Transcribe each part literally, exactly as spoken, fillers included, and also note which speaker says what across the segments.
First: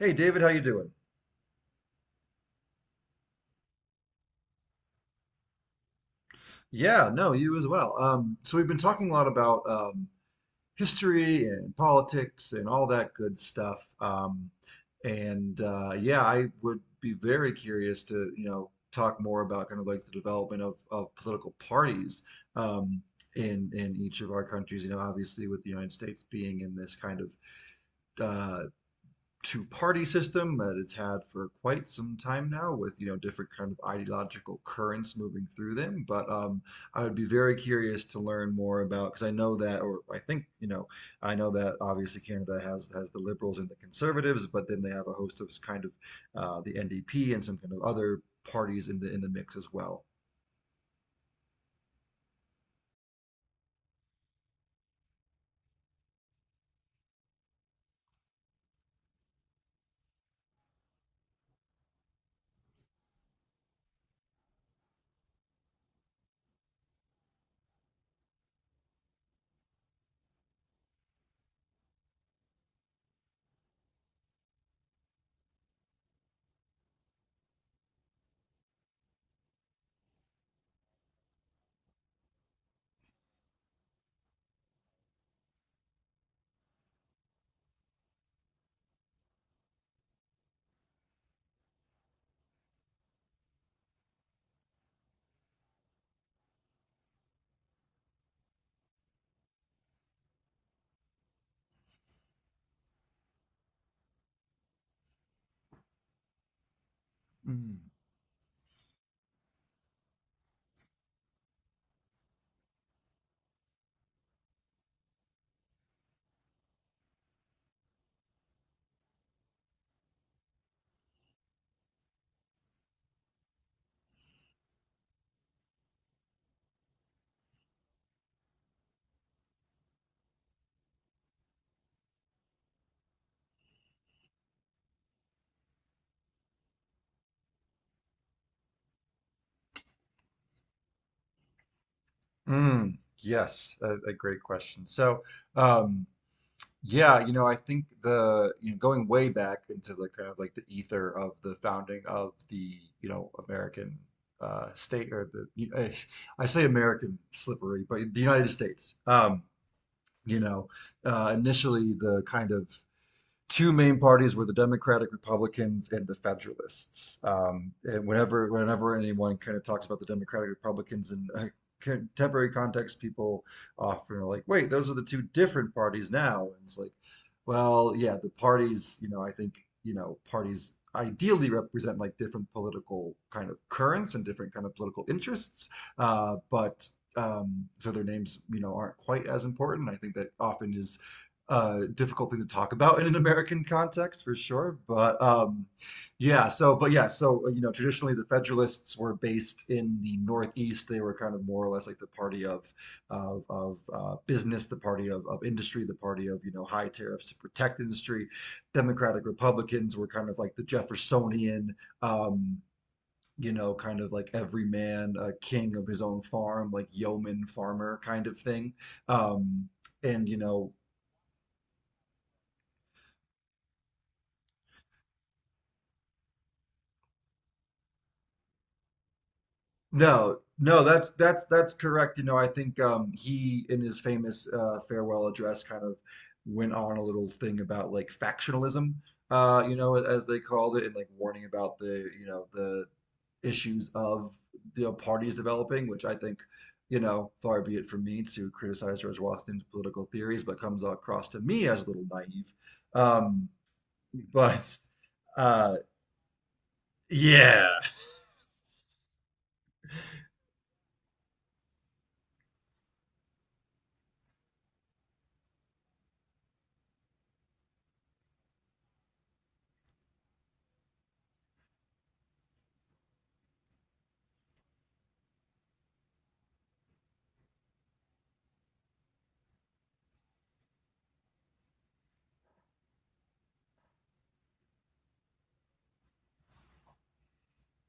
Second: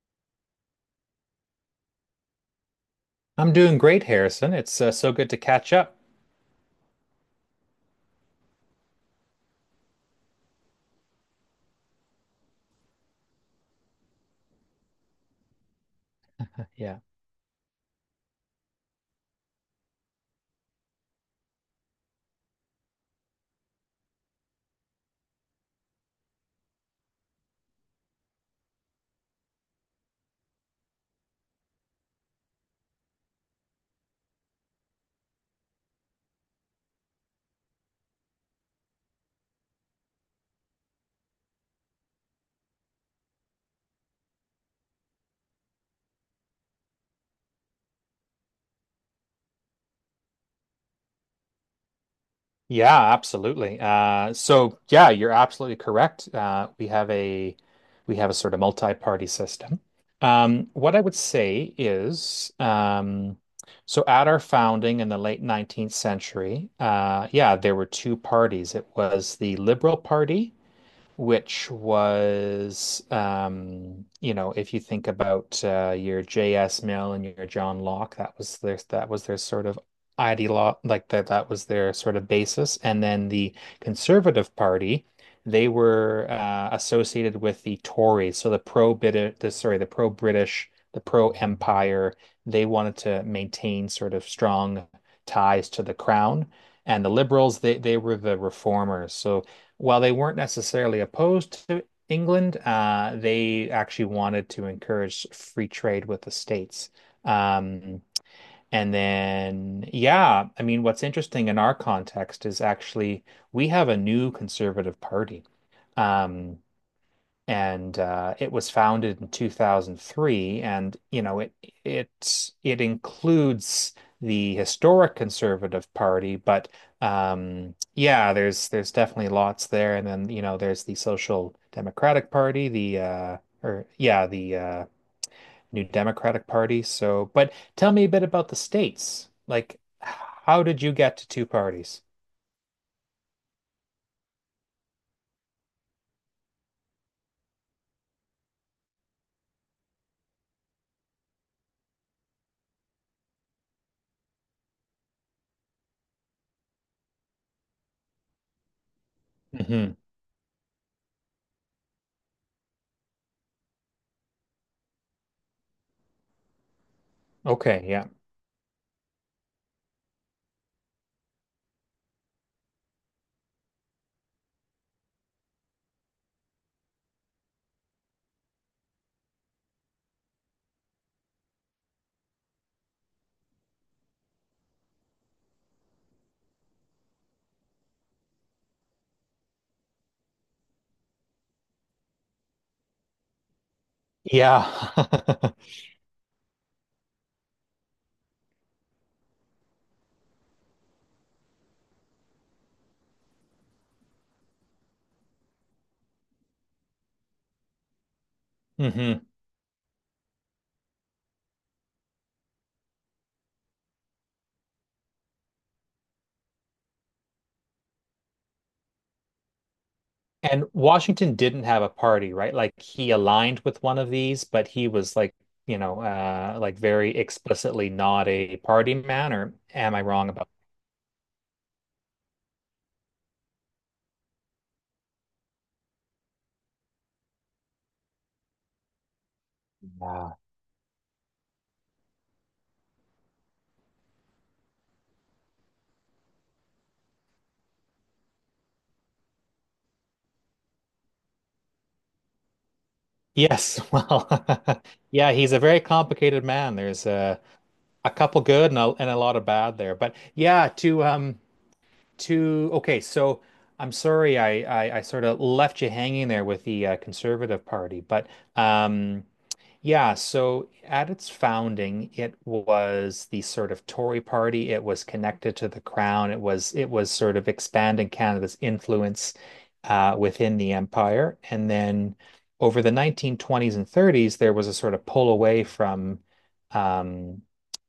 Speaker 1: Hey David, how you doing?
Speaker 2: I'm doing great, Harrison. It's uh, so good to catch up.
Speaker 1: Yeah, no, you as well. Um, so we've been talking a lot about um, history and politics and all that good stuff. Um, and uh, Yeah, I would
Speaker 2: Yeah.
Speaker 1: be very curious to, you know, talk more about kind of like the development of, of political parties, um, in in each of our countries. You know, obviously with the United States being in this kind of uh, two party system that it's had for quite some time now with, you know, different kind of ideological currents moving through them, but um, I would be very curious to learn more about because I know that, or I think, you know, I know that obviously canada has has the liberals and the conservatives, but then they have a host of kind of uh, the ndp and some kind of other parties in the in the mix as well.
Speaker 2: Yeah, absolutely. Uh, so yeah, you're absolutely correct. Uh, we have a we have a sort of multi-party system. Um, what I would say is, um, so at our founding in the late nineteenth century, uh, yeah, there were two parties. It was the Liberal Party, which was, um, you know, if you think about uh, your J S. Mill and your John Locke, that was their that was their sort of ideolo like that that was their sort of basis. And then the Conservative Party, they were uh, associated with the Tories, so the pro-British, the sorry, the pro-British, the pro-Empire. They wanted to maintain sort of strong ties to the crown. And the liberals, they, they were the reformers. So while they weren't necessarily opposed to England, uh, they actually wanted to encourage free trade with the States.
Speaker 1: mm.
Speaker 2: Um, and then, yeah, I mean, what's interesting in our context is actually we have a new conservative party. Um, and uh, it was founded in two thousand three, and you know it it it includes the historic Conservative Party. But um yeah, there's there's definitely lots there. And then, you know there's the Social Democratic Party, the uh or yeah, the uh New Democratic Party. So but tell me a bit about the states, like how did you get to two parties?
Speaker 1: Mm. Yes, a, a great question. so um, Yeah, you know, I think the, you know, going way back into the kind of like the ether of the founding of the, you know, American uh, state, or the you- eh, I say American slippery, but the United States. Um,
Speaker 2: Hmm.
Speaker 1: you know, uh, initially the kind of two main parties were the Democratic Republicans and the Federalists. Um,
Speaker 2: Okay,
Speaker 1: and
Speaker 2: yeah.
Speaker 1: whenever whenever anyone kind of talks about the Democratic Republicans in a contemporary context, people often are like, "Wait, those are the two different parties now." And it's like, well, yeah, the parties, you know, I think, you know, parties ideally represent like different political kind of currents and different kind of political interests, uh, but um, so their names, you know, aren't quite as important. I think that often is uh, difficult thing to talk about in an American context for
Speaker 2: Yeah.
Speaker 1: sure. But um, Yeah, so, but yeah, so, you know, traditionally the Federalists were based in the Northeast. They were kind of more or less like the party of of, of uh, business, the party of, of industry, the party of, you know, high tariffs to protect industry.
Speaker 2: Hmm.
Speaker 1: Democratic Republicans were kind of like the Jeffersonian. Um, you know, kind of like every man, a king of his own farm, like yeoman farmer kind of thing. Um, and you
Speaker 2: And
Speaker 1: know
Speaker 2: Washington didn't have a party, right? Like, he aligned with one of these, but he was like, you know, uh, like very explicitly not a party man, or am I wrong
Speaker 1: No,
Speaker 2: about...
Speaker 1: no, that's that's that's correct. You know, I think um he in his famous uh farewell address kind of went on a little thing about like factionalism, uh, you know, as
Speaker 2: Yeah.
Speaker 1: they called it, and like warning about the, you know, the issues of, you know, parties developing, which I think, you know, far be it from me to criticize George Washington's political theories, but comes across to me as a little naive. Um,
Speaker 2: Yes, well,
Speaker 1: but
Speaker 2: yeah, he's a
Speaker 1: uh
Speaker 2: very complicated man. There's uh,
Speaker 1: yeah.
Speaker 2: a couple good and a, and a lot of bad there. But yeah, to um to okay, so I'm sorry, I I, I sort of left you hanging there with the uh, Conservative Party, but um yeah, so at its founding, it was the sort of Tory party. It was connected to the crown. It was it was sort of expanding Canada's influence uh, within the empire. And then over the nineteen twenties and thirties, there was a sort of pull away from um,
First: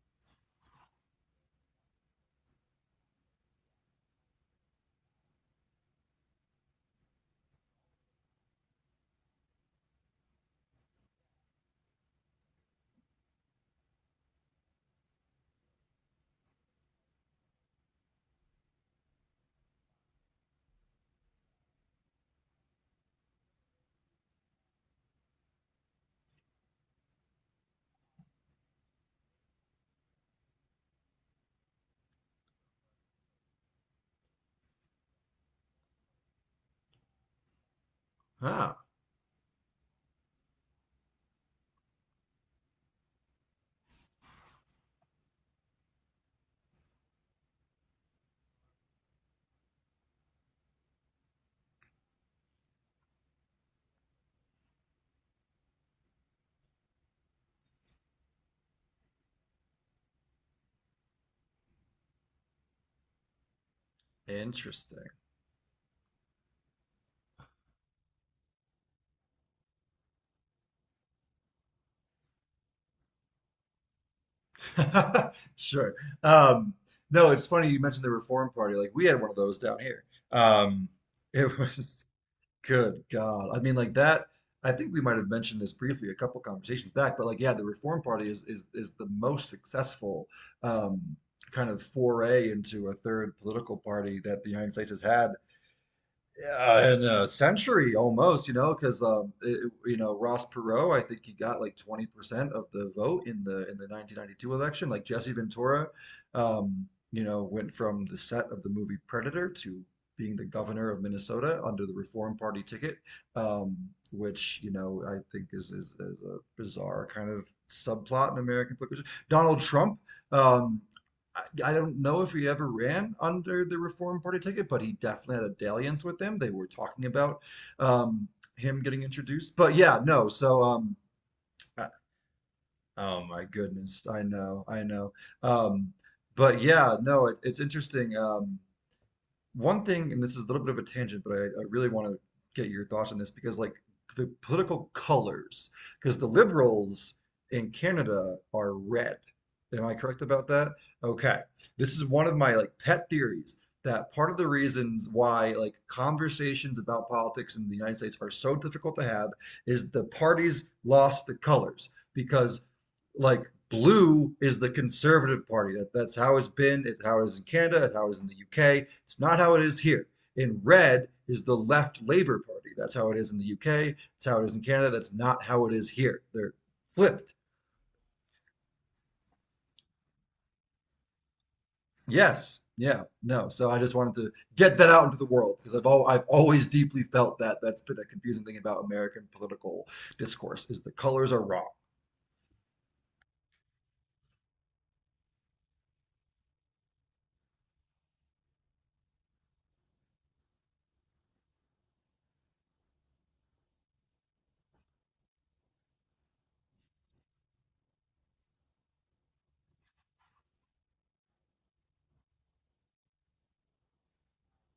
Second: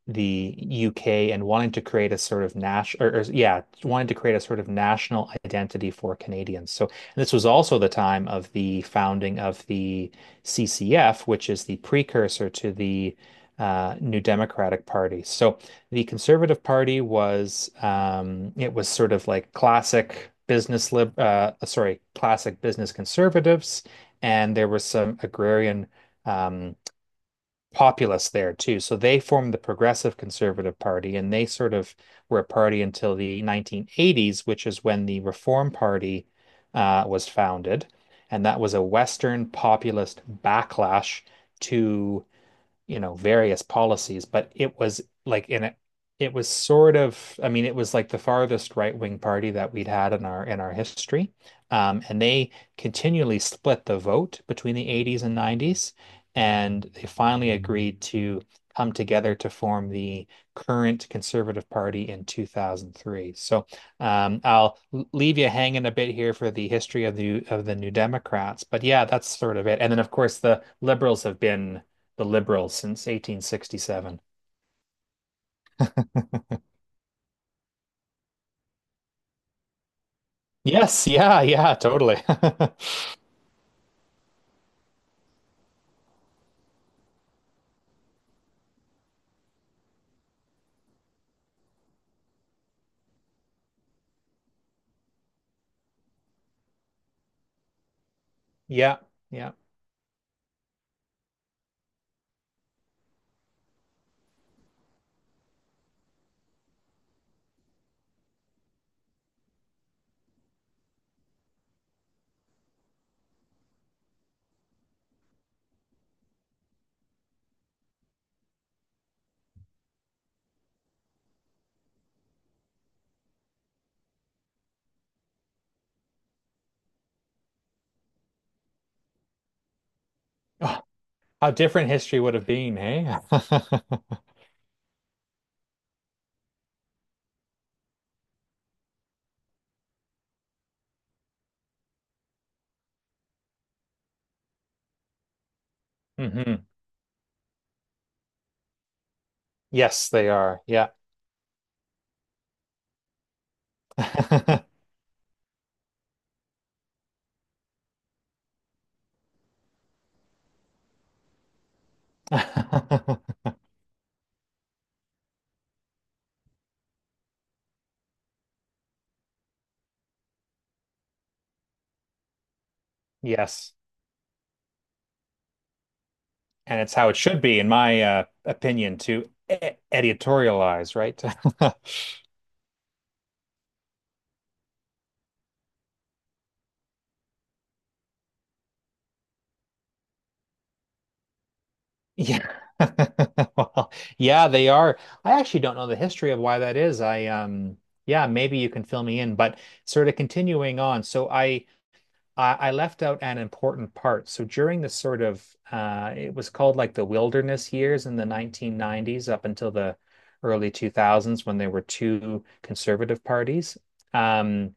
Speaker 2: the U K and wanting to create a sort of national, or, or yeah, wanting to create a sort of national identity for Canadians. So and this was also the time of the founding of the C C F, which is the precursor to the uh, New Democratic Party. So the Conservative Party was, um, it was sort of like classic business lib uh, sorry, classic business conservatives, and there was some agrarian, um, populace there too. So they formed the Progressive Conservative Party, and they sort of were a party until the nineteen eighties, which is when the Reform Party uh, was founded. And that was
Speaker 1: Ah,
Speaker 2: a Western populist backlash to, you know, various policies, but it was like in a, it was sort of, I mean, it was like the farthest right-wing party that we'd had in our in our history. Um, and they continually split the vote between the eighties and nineties, and they finally agreed to come together to form the current Conservative Party in two thousand three. So um, I'll
Speaker 1: interesting.
Speaker 2: leave you hanging a bit here for the history of the of the New Democrats, but yeah, that's sort of it. And then, of course, the Liberals have been the Liberals since eighteen sixty-seven.
Speaker 1: Sure. Um, no, it's funny you mentioned the Reform Party. Like we had one of those down here. Um,
Speaker 2: Yes, yeah,
Speaker 1: it
Speaker 2: yeah,
Speaker 1: was
Speaker 2: totally.
Speaker 1: good God. I mean, like that. I think we might have mentioned this briefly a couple conversations back, but like, yeah, the Reform Party is is is the most successful um, kind of foray into a third political party that the United States has had, yeah, and a century almost, you know,
Speaker 2: Yeah,
Speaker 1: because um,
Speaker 2: yeah.
Speaker 1: it, you know Ross Perot, I think he got like twenty percent of the vote in the in the nineteen ninety-two election. Like Jesse Ventura, um, you know, went from the set of the movie Predator to being the governor of Minnesota under the Reform Party ticket, um, which, you know, I think is is, is a bizarre kind of subplot in American politics. Donald Trump. Um, I, I don't know if he ever ran under the Reform Party ticket, but he definitely had a dalliance with them. They were talking about um, him getting introduced. But yeah, no. So,
Speaker 2: Oh,
Speaker 1: um,
Speaker 2: how
Speaker 1: I-
Speaker 2: different history would have been, hey?
Speaker 1: oh my goodness, I know, I know. Um, but yeah, no, it, it's interesting. Um, one thing, and this is a little bit of a tangent, but I, I really want to get your thoughts on this because, like, the political colors, because the
Speaker 2: Hmm.
Speaker 1: liberals in Canada are red. Am I
Speaker 2: Yes,
Speaker 1: correct
Speaker 2: they
Speaker 1: about
Speaker 2: are.
Speaker 1: that?
Speaker 2: Yeah.
Speaker 1: Okay. This is one of my like pet theories that part of the reasons why like conversations about politics in the United States are so difficult to have is the parties lost the colors because, like, blue is the conservative party. That, that's how it's been, it's how it is in Canada, it's how it is in the U K. It's not how it is here. In red is the left Labour Party. That's how it is in the
Speaker 2: Yes.
Speaker 1: U K. It's how it is in Canada. That's not how it is here. They're
Speaker 2: And it's how it
Speaker 1: flipped.
Speaker 2: should be, in my uh, opinion, to e editorialize, right?
Speaker 1: Yes. Yeah. No. So I just wanted to get that out into the world because I've al- I've always deeply felt that that's been a confusing thing about American political discourse is the colors are wrong.
Speaker 2: Yeah. Well, yeah, they are. I actually don't know the history of why that is. I um yeah, maybe you can fill me in, but sort of continuing on. So I I, I left out an important part. So during the sort of uh, it was called like the wilderness years in the nineteen nineties up until the early two thousands when there were two conservative parties. Um,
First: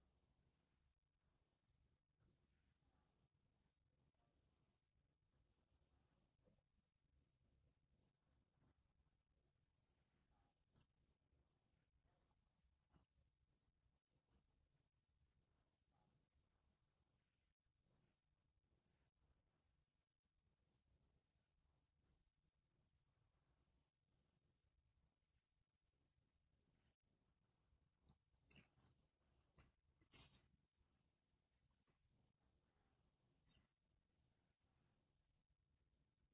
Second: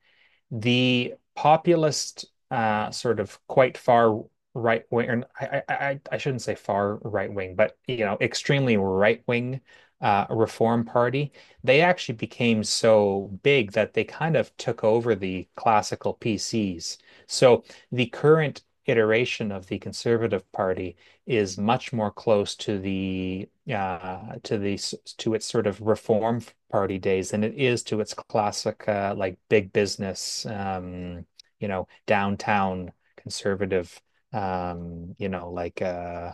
Speaker 2: the populist, uh, sort of quite far right wing, or I, I, I shouldn't say far right wing, but you know, extremely right wing, uh, Reform Party, they actually became so big that they kind of took over the classical P Cs. So the current iteration of the Conservative Party is much more close to the uh, to the to its sort of reform party days than it is to its classic, uh, like big business, um, you know downtown conservative, um, you know like, uh,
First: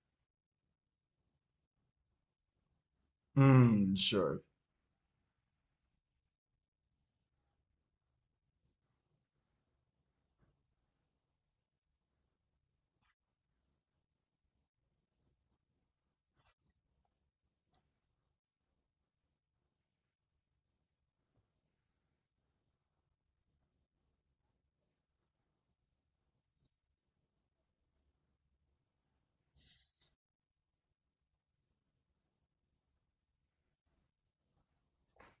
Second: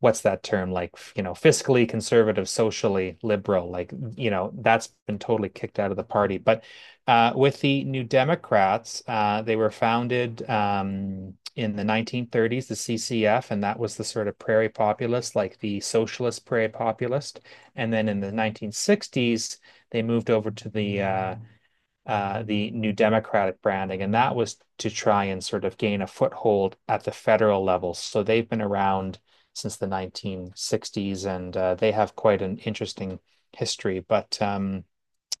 Speaker 2: what's that term, like, you know fiscally conservative, socially liberal, like,
Speaker 1: Mm,
Speaker 2: you
Speaker 1: sure.
Speaker 2: know that's been totally kicked out of the party. But uh, with the New Democrats, uh, they were founded, um, in the nineteen thirties, the C C F, and that was the sort of prairie populist, like the socialist prairie populist. And then in the nineteen sixties they moved over to the uh, uh, the New Democratic branding, and that was to try and sort of gain a foothold at the federal level. So they've been around since the nineteen sixties, and uh, they have quite an interesting history. But um,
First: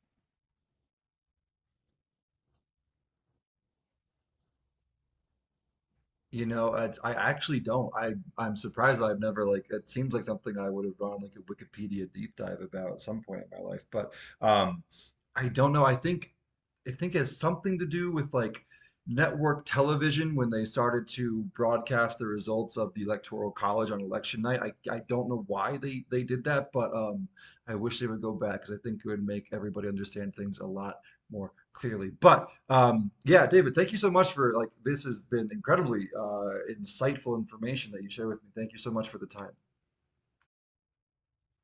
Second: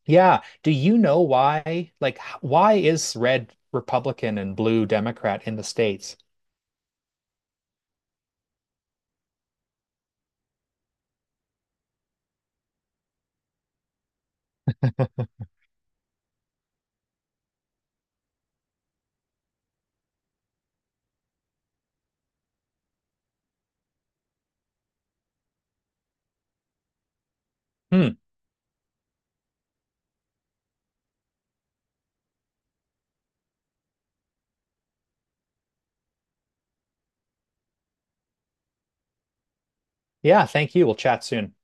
Speaker 2: yeah, do you know why? Like, why is red Republican and blue Democrat in the States?
Speaker 1: You know, I, I actually don't. I I'm surprised that I've never, like, it seems like something I would have done like a Wikipedia deep dive about at some point in my life. But um I don't know. I think I think it has something to do with like network television when they started to broadcast the results of the Electoral College on election night. I I don't know why they they did that, but um I wish they
Speaker 2: Hmm.
Speaker 1: would go back because I think it would make everybody understand things a lot more clearly. But um, yeah, David, thank you so much for like this has been incredibly uh, insightful information that you share with me. Thank you so much for the time.
Speaker 2: Yeah, thank you. We'll chat soon.